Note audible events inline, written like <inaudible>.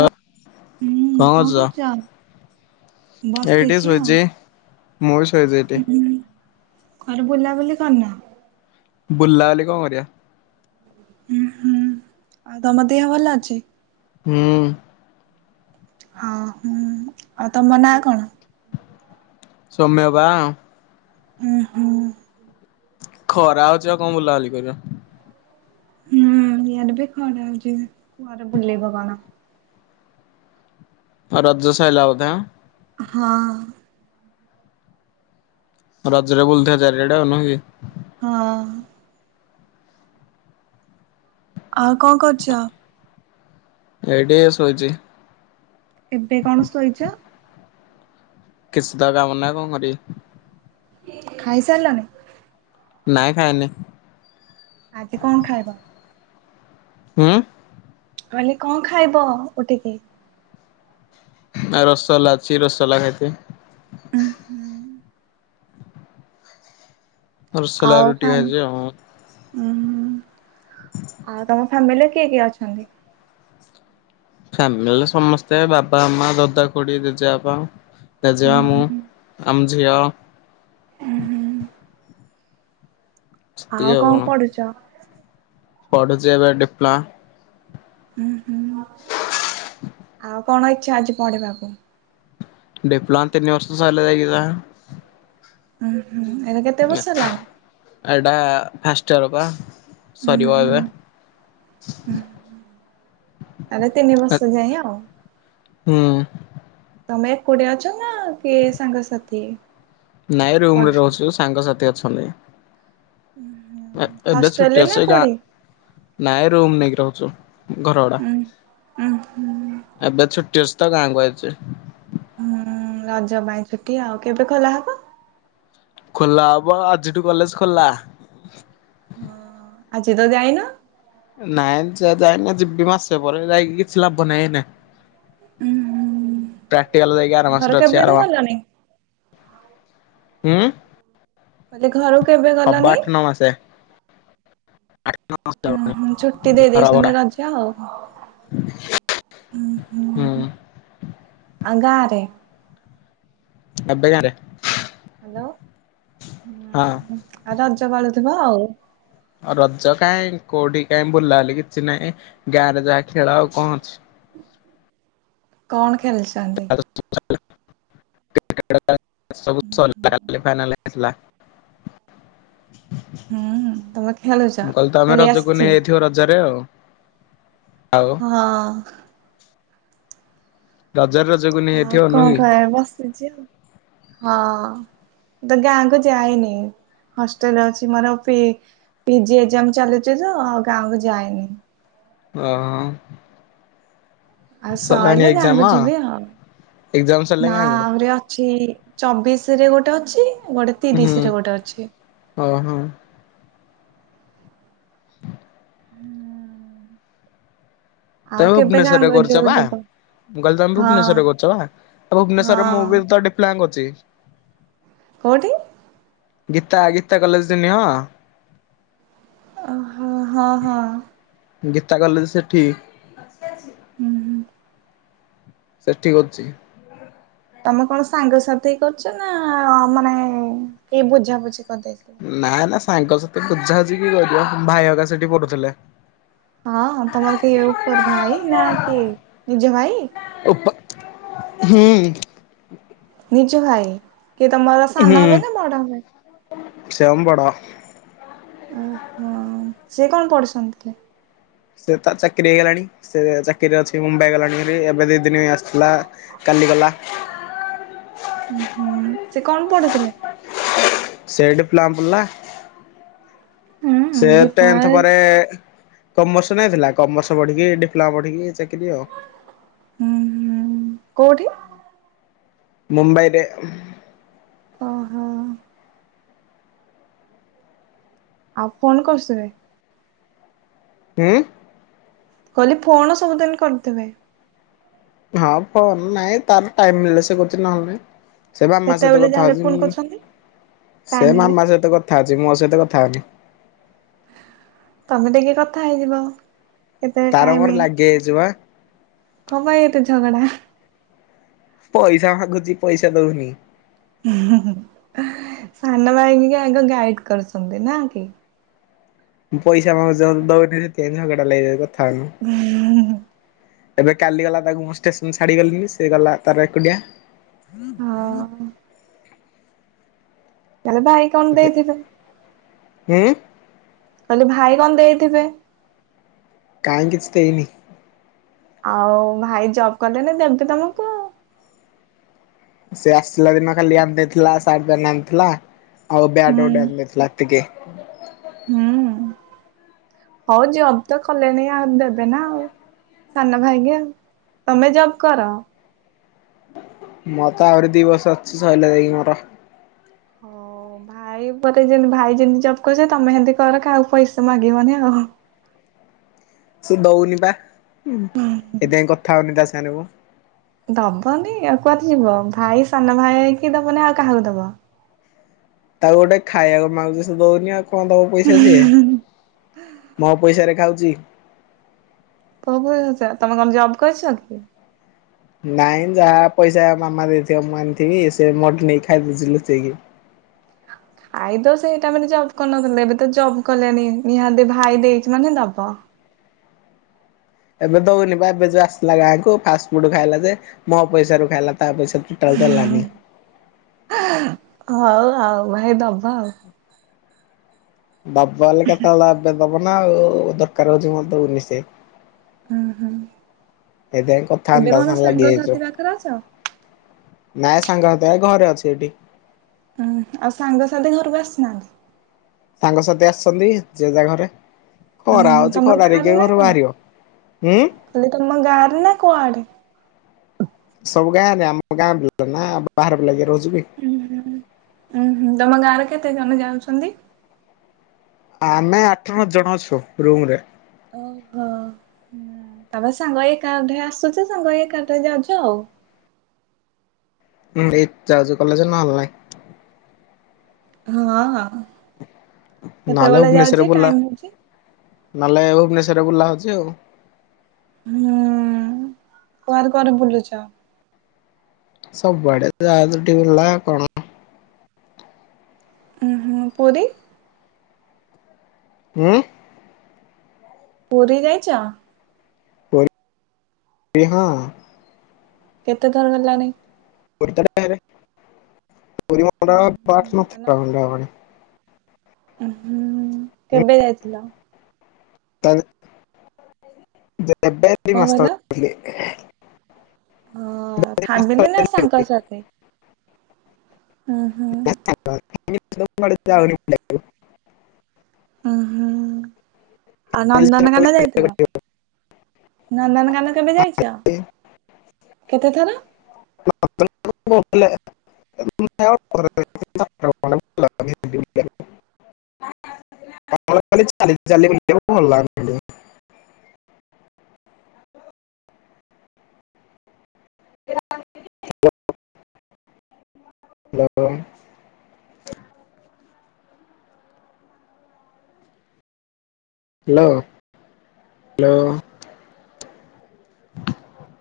ଲ ହୁଁ କଁ କଣ କରୁଛ, ଏଇ ଟିକେ ବସିଛି ଆଉ ଶୋଇଚି। ମୋର <unintelligible> କୁଆଡେ଼ ବୁଲାବୁଲି କରନ। ବୁଲା ବୁଲି କଣ କରିବା। ହୁଁ ହୁଁ ଆଉ ତମ ଦେହ ଭଲ ଅଛି। ହୁଁ ଆ ହୁଁ ଆଉ ତମ ନାଁ କଣ? ସୋମ୍ୟ ବା। ଉଁ ହୁଁ। ଖରା ହଉଛି ଆଉ କଣ ବୁଲାବୁଲି କରିବ। ହୁଁ ଇଆଡ଼େ ବି ଖରା ହୋଉଛି କୁଆଡ଼େ ବୁଳିବ କଣ। ଆଉ ରଜ ଶଇଲା ବୋଧେ ଆ। ହଁ। ରଜ ରେ ବୁଲଥିବେ ଚାରିଆଡ଼େ ନୁହ କି। ହଁ। ଆଉ କଣ କରୁଛ? ଏଇଠି ଶୋଇଚି। ଏବେ କଣ ସୋଇଛ। କିସ୍ତ କାମ ନାହିଁ କଣ କରିବି। ଖାଇସାରିଲନି। ନାଇଁ ଖାଇନି। ଆଜି କଣ ଖାଇବ? ଉଁ ମୁଁ କହିଲି କଣ ଖାଇବ ଉଠିକି। ଆ ରସଗଲଲା ଅଛି ରସଗୋଲା ଖାଇଦେବି। ଉ ହୁଁ। ରସଗୋଲା ଆଉ ରୁଟି କାମ ଖାଇଚି ଆଉ। <unintelligible> ଉଁ ହୁଁ ଆଉ ତମ ଫାମିଲିରେ କିଏ କିଏ ଅଛନ୍ତି? ଫ୍ୟାମିଲିରେ ସମସ୍ତେ ବାବା ମା ଦଦା ଖୁଡି ଜେଜେ ବାପା। ଉଁ ଜେଜେମା ମୁଁ ହୁଁ ଆମଝିଅ। ଉଁ ହୁଁ ସେତିକି ଆଉ କଣ ପଢୁଛ? ପଢୁଛି ଏବେ ଡିପ୍ଲୋମା। ଉ ହୁଁ‌ ଆଉ କଣ ଇଚ୍ଛା ଅଛି ପଢିବାକୁ। ଡିପ୍ଲୋମା ତିିନି ବର୍ଷ ସାଇଲେ ଜାଇକି ଯାହା। ଉୁଁ ହୁଁ ଏରା କେତେ ବର୍ଷ ହେଲା। ଏଇଟା ଫାଷ୍ଟୟର ପା। ଉଁ ସରିବ ହୁଁ ଏବେ। ଆରେ ତିନି ବର୍ଷ ଯାଇ ଆଉ। ହୁଁ। ତମେ କୋଉଠି ଅଛ ନା କି ସାଙ୍ଗସାଥି। ନାଇଁ ରୁମ ରେ ପଢୁଛନ୍ତି? ରହୁଛୁ ସାଙ୍ଗସାଥି ଅଛନ୍ତି। ଏବେ ହଷ୍ଟେଲରେ ଛୁଟି ନା ଅଛି ଗାଁ କୋଉଠି? ନାଇଁ ରୁମ୍ ନେଇକି ରହୁଛୁ ଘରଭଡ଼ା। ଉଁ ଉଁ ହୁଁ। ଏବେ ଛଟି ଅଛିତ ଗାଁ କୁ ଆଇଛି। ହୁଁ ରଜ ପାଇଁ ଛୁଟି ଆଉ କେବେ ଖୋଲା ହବ? ଖୋଲା ହବ ଆଜିଠୁ କଲେଜ ଖୋଲା। ହଁ ଆଜି ତ ଯାଇନ। ନାଇଁ ଯ ଯାଇନା ଯିବି ମାସେ ପରେ ଯାଇକି କିଛି ଲାଭ ନାହିଁ ଏଇନା। ଉଁ ହୁଁ ପ୍ରାକ୍ଟିକାଲ ଯାଇକି ଆର ଘର ମାସରେ ଅଛି କେବେଠୁ ଆର ମା ଗଲଣି? ହୁଁ। କହିଲେ ଘରକୁ କେବେ ହବ ଗଲାନି? ଆଠ ମାସେ। ଆ <unintelligible> ଓହୋ ଛୁଟି ଦେଇ ଦେଇଛନ୍ତି ରଜ ଆଉ। ହୁଁ ହୁଁ ଆ ଗାଁରେ। ଏବେକାରେ ହ୍ୟାଲୋ ଆଉ ରଜ ପାଳୁଥିବ ଆଉ। ଆ ରଜ କାହିଁ କୋଉଠି କାଇହିଁ ବୁଲା ହେଲି କିଛି ନାହିଁ ଗାଁ ରେ ଯାହା ଖେଳ ଆଉ କଣ ଅଛି। କଣ ଖେଳିଛି? <unintelligible> ହେଲା। ହୁଁ ତମେ ଖେଳୁଛ ମୁଁ କହିଲି ତ ଆମେ ଖେଳି ରଜକୁ ଆସିଛି? ନେଇଯାଇଥିବ ରଜରେ ଆଉ। ଆଉ। ହଁ। ବଜାର ରଜକୁ ନେଇ ଆଉ ଏଥିବ ଅନୁ କଣ କି? କହ ହଁ। ତ ଗାଁ କୁ ଯାଇନି ହଷ୍ଟେଲ ଅଛି ମୋର। ପିଜି ଏକ୍ଜାମ ଚାଲୁଛି ତ ଆଉ ଗାଁକୁ ଯାଏନି। ଅହ। ଆଉ ସରିଲେ ଏକ୍ଜାମ? ଗାଁକୁ ଯିବି ଆଉ ଏକ୍ଜାମ ସରିଲା ନା ଗାଁକୁ ଆହୁରି ଅଛି। ଚବିଶ ରେ ଗୋଟେ ଅଛି ଗୋଟେ ତିରିଶ ରେ ଗୋଟେ ଅଛି। ହଁ ହଁ। ହଁ ହୁଁ। ତମେ କେବେ ଭୁବନେଶ୍ୱର ରେ ଗାଁକୁ କରୁଛ ଯୋଉ ବା? ଯିବ ମୁଁ କହିଲି ତମେ ହଁ ଭୁବନେଶ୍ୱରରେ କରିଛ ଆଉ ଭୁବନେଶ୍ୱରରେ ମୁଁ ହଁ ବି ତେ ପ୍ଲାନ୍ ଅଛି। କୋଉଠି? ଗୀତା ଗୀତା କଲେଜରେନି ହଁ। ଅହ ହଁ ହଁ। ଗୀତା କଲେଜ ସେଠି? <unintelligible> ହୁଁ ହୁଁ। ସେଠି ଅଛି। ତମେ କଣ ସାଙ୍ଗସାଥି କରୁଛ ନା ମାନେ କେହି ବୁଝାବୁଝି କରିଦେଇଛନ୍ତି। ନା ନା ସାଙ୍ଗସହିତ ବୁଝାୁଝିକ କରିବ ଭାଇକା ସେଠି ପଢୁଥିଲେ। ହଁ ତମର କେହି ଉପର ଭାଇ ନା କିଏ ନିଜ ଭାଇ? ଉପା ହଁ। ନିଜ ଭାଇ, କିଏ ତମର ସାନ ହୁଁ ହାଏ ନା ବଡ଼ ହେବେ? ସେ ଆମ ବଡ଼। ଓହୋଃ ସେ କଣ ପଢ଼ୁଛନ୍ତି କି? ସେ ତାର ଚାକିରି ହେଇଗଲାଣି ସେ ଚାକିରିରେ ଅଛି ମୁମ୍ବାଇ ଗଲାଣି ଭାରି ଏବେ ଦିଇ ଦିନ ଆସିଥିଲା କାଲି ଗଲା। ଉ ହୁଁ ସେ କଣ ପଢ଼ୁଥିଲେ? ସେ ଏଇ ଡିପ୍ଲୋମା ପଢ଼ିଲା ହୁଁ ସେ ଟେନ୍ଥ୍ ଦୀପମାଳି ପରେ କମର୍ସ ନେଇ ଥିଲା କମର୍ସ ପଢି଼କି ଡିପ୍ଲୋମା ପଢି଼କି ଚାକିରି ଆଉ। ହୁଁ ହୁଁ କୋଉଠି? ମୁମ୍ବାଇରେ। ଓହୋଃ। ଆଉ ଫୋନ୍ କରୁସେ? ହଁ? କହିଲି ଫୋଣ ସବୁଦିନ କରୁଥିବେ? ହଁ ଫୋନ ନାଇଁ ତାର ଟାଇମ ମିଳିଲେ ସେ କରୁଛି ନହେଲେ ନାହିଁ। ସେ ମାମା ସହିତ କେତେବେଳେ କଥା ଯାହାହେଲେ ହଉଛି ଫୋନ ମୁ କରୁଛନ୍ତି ଟାଇମ ସେ ହେଲେ ମାମା ସହିତ କଥା ହଉଛି ମୋ ସହିତ କଥା ହଉନି। ତମେ ଟିକେ କଥା ହେଇଯିବ। କେତେବେଳେ ତାର ମୋର ଟାଇମ ଲାଗି ଯାଇଛୁ ବା। କଣ ପାଇଁ ଏତେ ଝଗଡ଼ା? ପଇସା ମାଗୁଛି ପଇସା ଦଉନି। ସାନ ଭାଇ ଆଗ ଗାଇଡ଼୍ କରୁଛନ୍ତି ନା କି? ମୁଁ ପଇସା ମାଗୁଛି ସିଏ ମତେ ଦଉନି ସେଥିପାଇଁ ଝଗଡ଼ା ଲାଗିଛୁ ଆଉ କଥା ହଉନୁ। ଏବେ କାଲି ଗଲା ତାକୁ ମୁଁ ଷ୍ଟେସନ ଛାଡ଼ି ଗଲିନି ସେ ଗଲା ତାର ଏକୁଟିଆ। ଓଃ। ତାହେଲେ ଭାଇ କଣ ଦେଇଥିବେ? ହୁଁ? କହିଲି ଭାଇ କଣ ଦେଇଥିବେ? କାଇଁ କିଛି ଦେଇନି। ଆଉ ଭାଇ ଜବ୍ କଲେଣି ଦେବେ ତମକୁ ଆଉ। ସେ ଆସିଲା ଦିନ ଖାଲି ଆଣି ଦେଇଥିଲା ଶାର୍ଟ ପ୍ୟାଣ୍ଟ୍ ଆଣିଥିଲା ଆଉ ବ୍ୟାଟ୍ ହୁଁ ଗୋଟେ ଆଣି ଦେଇଥିଲା ଏତିକି। ହୁଁ ହଉ ଜବ୍ ତ କଲେଣିି ଆଉ ଦେବେ ନା ଆଉ‌। ସାନ ଭାଇ କୁ ଆଉ ତମେ ଜବ୍ କର। ମୋର ତ ଆହୁରି ଦି ବର୍ଷ ଅଛି ସଇଲେ ଯାଇକି ମୋର ହଉ ଭାଇ ପରେ ଯେମତି ଭାଇ ଯେମିତି ଜବ୍ କରୁଛନ୍ତି ତମେ ସେମିତି କର କାହାକୁ ପଇସା ମାଗିବନି ଆଉ। ସେ ଦଉନି ବା ସେଥିପାଇଁ କଥା ହଉନି ତା ସାଙ୍ଗ ରେ ମୁଁ। ଦବନି ଆଉ କୁଆଡ଼େ ଯିବ ଭାଇ ସାନ ଭାଇ କି ଦବନି ଆଉ କାହାକୁ ଦବ? ତାକୁ ଗୋଟେ ଖାଇବାକୁ ମାଗୁଛି ସେ ଦଉନି ଆଉ କଣ ଦେବ ପଇସା ସିଏ ମୋ ପଇସାରେ ଖାଉଛି। <unintelligible> ତମେ କଣ ଜବ୍ କରିଛ କି? ନାଇଁ ଯାହା ପଇସା ମାମା ଦେଇଥିବ ମୁଁ ଆଣିଥିବି ସେ ମୋ ଠୁ ନେଇକି ଖାଇଦଉଛି ଲୁଚେଇକି। ଆଇଦର୍ ସେଇ ଟାଇମରେ ଜବ୍ କରିନଥିଲେ ଏବେ ତ ଜବ୍ କଲେଣି ନିହାତି ଭାଇ ଦେଇଛି ମାନେ ଦବ। ଏବେ ଦଉନି ବା ଏବେ ଯୋଉ ଆସିଲା ଗାଁକୁ ଫାଷ୍ଟ ଫୁଡ୍ ଖାଇଲା ଯେ ମୋ ପଇସା ରୁ ଖାଇଲା ତା ପଇସା ଟୋଟାଲି ଦେଲାନି। ହଉ ଆଉ ଭାଇ ଦବ ଆଉ। ଦବ ବୋଲି କେତେବେଳେ ଏବେ ଦବ ନା ଆଉ ଦରକାର ହଉଛି ମୋର ଦଉନି ସେ। ହୁଁ ହୁଁ। ସେଇଥିପାଇଁ କଥା ଏବେ ହଉନି ତା କଣ ସାଙ୍ଗ ରେ ଲାଗି ସାଙ୍ଗସାଥି ଯାଇଛୁ। ପାଖରେ ଅଛ? ନାଇଁ ସାଙ୍ଗସାଥୀ ଏ ଘରେ ଅଛି ଏଠି। ହୁଁ ଆଉ ସାଙ୍ଗସାଥି ଘରକୁ ଆସିନାହାଁନ୍ତି? ସାଙ୍ଗସାଥି ଆସିଛନ୍ତି ଯିଏ ଜା ଘରେ। ଉଁ ଖରା ହଉଛି ତମ ଖରାରେ କିଏ ଘରୁ ବାହାରିବ ହୁଁ ତମେ ତମ ଗାଁରେ ନା କୁଆଡେ଼? ସବୁ ଗାଁରେ ଆମ ଗାଁ ବିଲ ନା ବାହାର ପିଲା ବି ରହୁଛ ଉୁଁ ହୁଁ ଉଁ ହୁଁ ତମ ଗାଁରେ କେତେ ଜଣ ଯାଉଛନ୍ତି? ଆମେ ଆଠ ନ ହଷ୍ଟେଲ ଜଣ ଅଛୁ ରୁମ୍ ରେ। ଓହୋ। ତାପରେ ସାଙ୍ଗ ଏଇକା ଅଭ୍ୟାସ ଅଛି ସାଙ୍ଗ ହେଇ ଏକାଥରେ ଯାଉଛ ଆଉ। ହୁଁ ଏଇ ଯାଉଜ କଲେଜ ନହଲେ ନାଇଁ ହଁ ହଁ ନହେଲେ କେତେବେଳେ ଭୁବନେଶ୍ୱରରେ ଯାଉଛି ବୁଲା ଟାଇମ ହଉଛି। ନହେଲେ ଭୁବନେଶ୍ୱରରେ ବୁଲା ହଉଛି ଆଉ। ହୁଁ କୁଆରେ କୁଆରେ ବୁଲିଛ? ସବୁଆଡ଼େ <unintelligible> ହୁଁ ହୁଁ ପୁରି ହୁଁ। ପୁରୀ ଯାଇଛ? <unintelligible> କେତେଥର ହେଲାଣି? ଉହୁଁ, <unintelligible> ହୁଁ ହୁଁ କେବେ ଯାଇଥିଲ? କଣ କହିଲ <unintelligible> ହ ଏଇ ମାସ ତଳେ ଫାମିଲି ନା ଯାଇଥିଲି ପୁରୀ। ସାଙ୍ଗ ସାଥି ହୁଁ ହୁଁ। <unintelligible> ଉ ହୁଁ ଆଉ ଚାଲି ନନ୍ଦନକାନ ଯାଇଥିଲ। ବୁଲିବାକୁ ନନ୍ଦନକାନ କେବେ ଯାଇଛ କେତେଥର? <unintelligible> <unintelligible> <inaudible> Hello hello <inaudible>